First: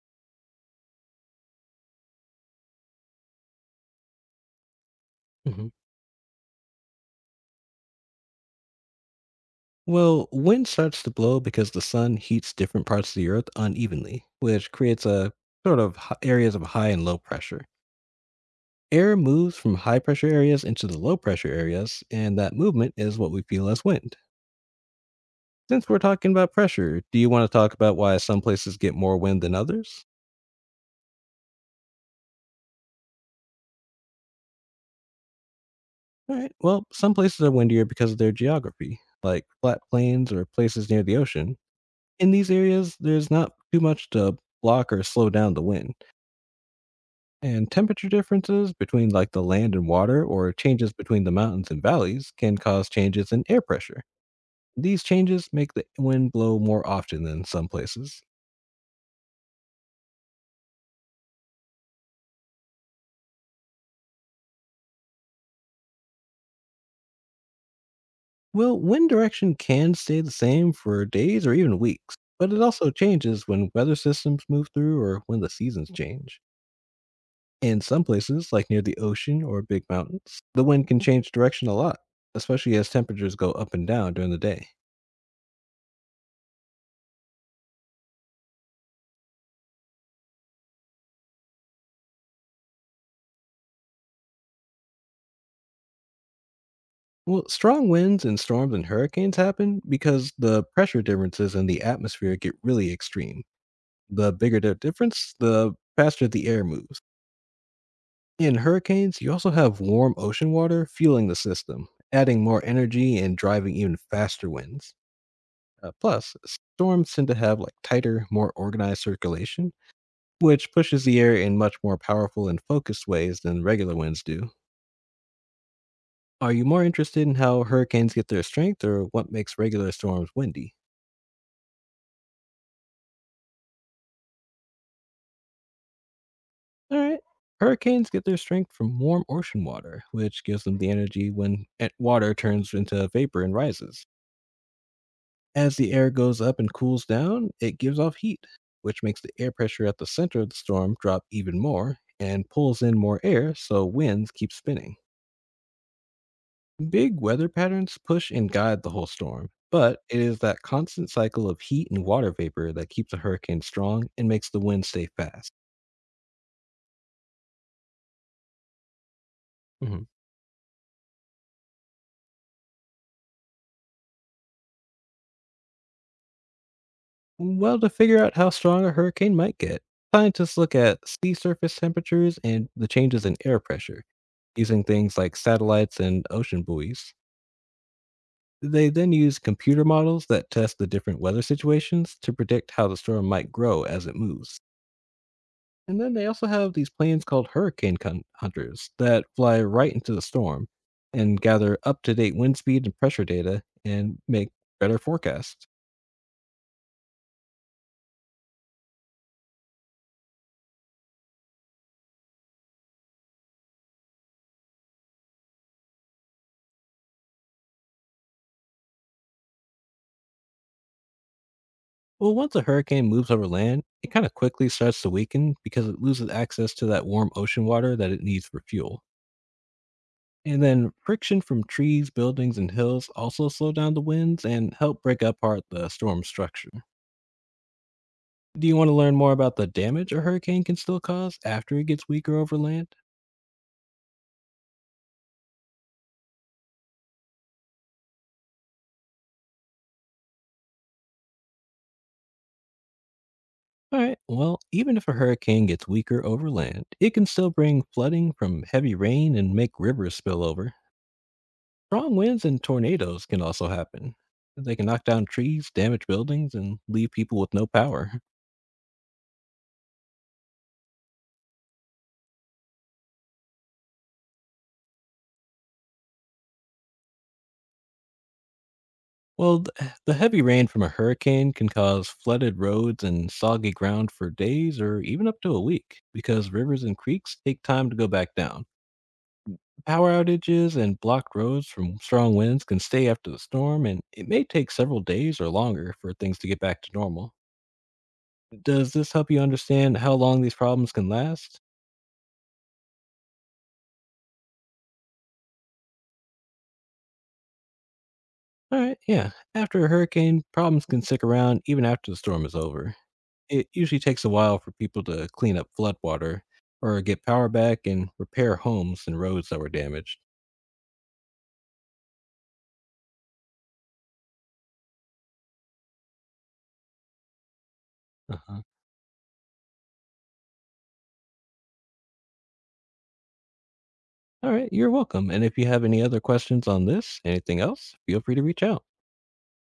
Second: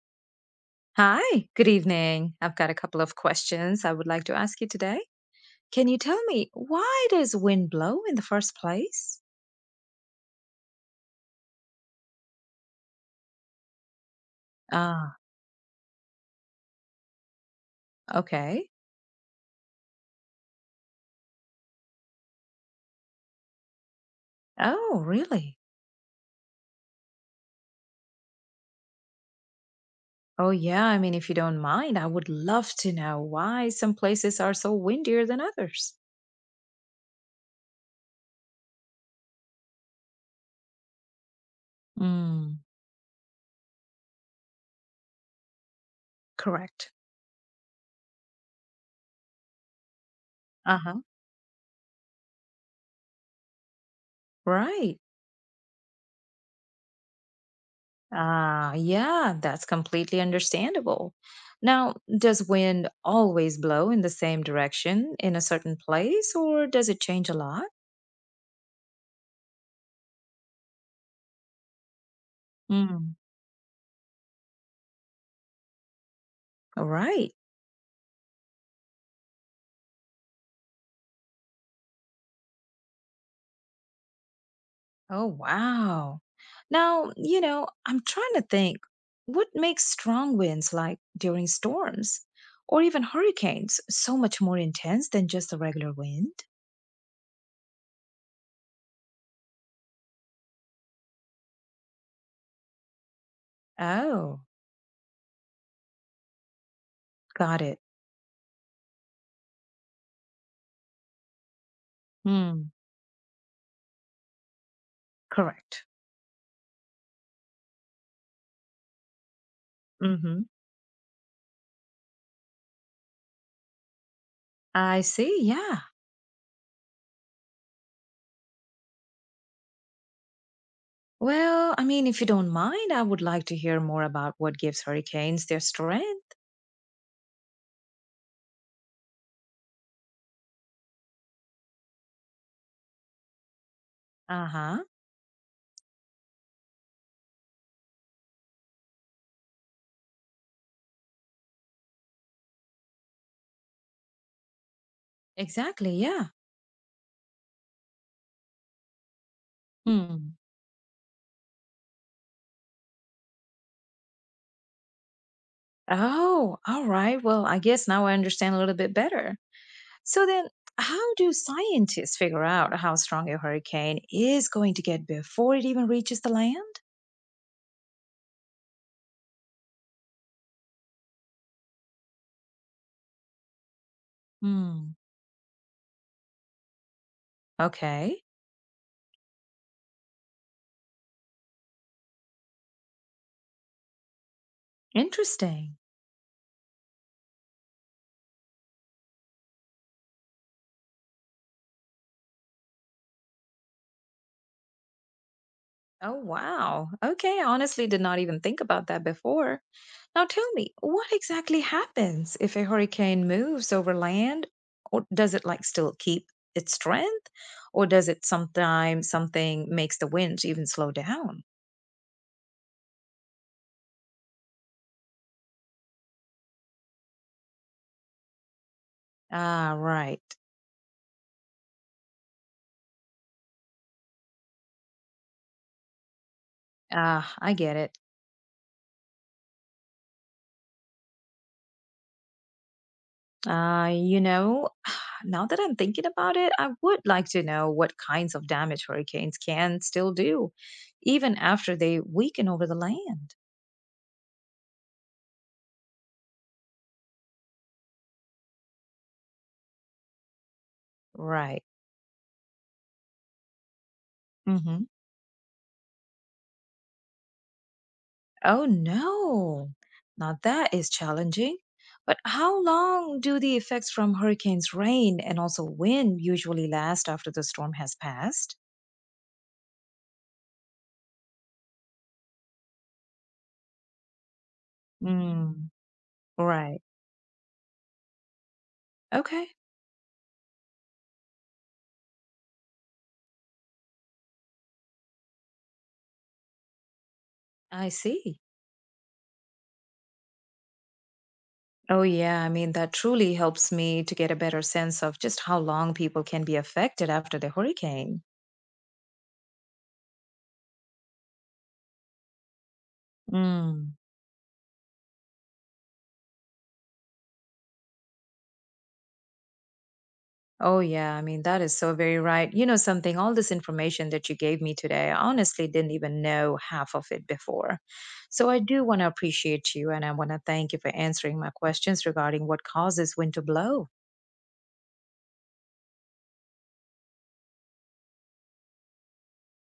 Hi, good evening. I've got a couple of questions I would like to ask you today. Mhm. Can you tell me why does wind blow in the first place? Well, wind starts to blow because the sun heats different parts of the earth unevenly, which creates Ah, a sort of areas of high and low pressure. okay. Air moves from high pressure areas into the low pressure areas, and that movement is what we feel as wind. Oh, really? Since we're talking about pressure, do you want to talk about why some places get more wind than others? Oh, yeah. I mean, if you don't mind, I would love to know why some places are so windier than others. All right, well, some places are windier because of their geography, like flat plains or places near the ocean. In these Mm, areas, there's not too much to block or slow down the wind. correct. And temperature differences between like the land and water or changes Uh-huh. between the mountains and valleys can cause changes in air pressure. Right. These changes make the wind blow more often than some places. Ah, yeah, that's completely understandable. Now, does wind always blow in the same direction in a certain place, or does it change a lot? Well, wind direction can stay the same for days or even weeks, but it also Mm. changes when weather systems move through or when the seasons change. All right. In some places, like near the ocean or big mountains, the wind can change direction a lot, especially as temperatures go up and down during the day. Oh, wow. Now, you know, I'm trying to think what makes strong winds like during storms or even hurricanes so much more intense than just the regular wind? Well, strong winds and storms and hurricanes happen because the pressure differences in the atmosphere get really extreme. The Oh, bigger the difference, the faster the air moves. got it. In hurricanes, you also have warm ocean water fueling the system, adding more Hmm. energy and driving even faster winds. Correct. Plus, storms tend to have like tighter, more organized circulation, Mm-hmm. which pushes the air in much more powerful and focused ways than regular winds do. I see. Yeah. Are you more interested in how hurricanes get their strength or what makes regular storms windy? Well, I mean, if you don't mind, I would like to hear more about what gives hurricanes their strength. Alright. Hurricanes get their strength from warm ocean water, which gives them the energy when water turns into vapor and rises. Uh-huh. As the air goes up and cools down, it gives off heat, which makes the air pressure at the center of the storm drop even more and pulls in more air so winds keep spinning. Exactly. Yeah. Big weather patterns push and guide the whole storm, but it Hmm. is that constant cycle of heat and water vapor that keeps a hurricane strong and makes the wind stay fast. Oh, all right. Well, I guess now I understand a little bit better. Mhm. So then, how do scientists figure out how strong a hurricane is going to get before it even reaches the land? Well, to figure out how strong a hurricane might get, scientists look at sea surface temperatures and the changes in air pressure using Hmm. things like satellites and ocean buoys. Okay. They then use computer models that test the different weather situations to predict how the storm might grow as it moves. Interesting. And then they also have these planes called hurricane hunters that fly right into the storm and gather up to date wind speed and pressure data and make better forecasts. Oh, wow. Okay. I honestly did not even think about that before. Now tell me, what exactly happens if a hurricane moves over land? Or does it like still keep its strength? Or does it sometimes something makes the winds even slow down? Well, once a hurricane moves over land, it kind of quickly starts to weaken because it loses access to that warm ocean water that it needs for fuel. Ah, right. And then friction from trees, buildings, and hills also slow down the winds and help break apart the storm structure. Ah, I get it. Do you want to learn more about the damage a hurricane can still cause after it gets weaker over land? You know, now that I'm thinking about it, I would like to know what kinds of damage hurricanes can still do, even after they weaken over the land. All right, well, even if a hurricane gets weaker over land, it can still bring flooding from heavy rain and make rivers spill over. Right. Strong winds and tornadoes can also happen. They Mhm. can knock down trees, damage buildings, and leave people with no power. Oh no. Now that is challenging. But how long do the effects from hurricanes, rain, and also wind usually last after the storm has passed? Well, the heavy rain from a hurricane can cause flooded roads and soggy ground for days or even up to a Mm. week because Right. rivers and creeks take time to go back down. Okay. Power outages and blocked roads from strong winds can stay after the storm, and it may take several days or longer for things to get back to normal. I see. Does this help you understand how long these problems can last? Oh, yeah. I mean, that truly helps me to get a better sense of just how long people can be affected after the hurricane. All right, yeah. After a hurricane, problems can stick around even after the storm is over. It Mm. usually takes a while for people to clean up floodwater or get power back and repair homes and roads that were damaged. Oh, yeah. I mean, that is so very right. You know, something, all this information that you gave me today, I honestly didn't even know half of it before. So I Uh-huh. do want to appreciate you and I want to thank you for answering my questions regarding what causes wind to blow. All right, you're welcome. And if you have any other questions on this, anything else, feel free to reach out.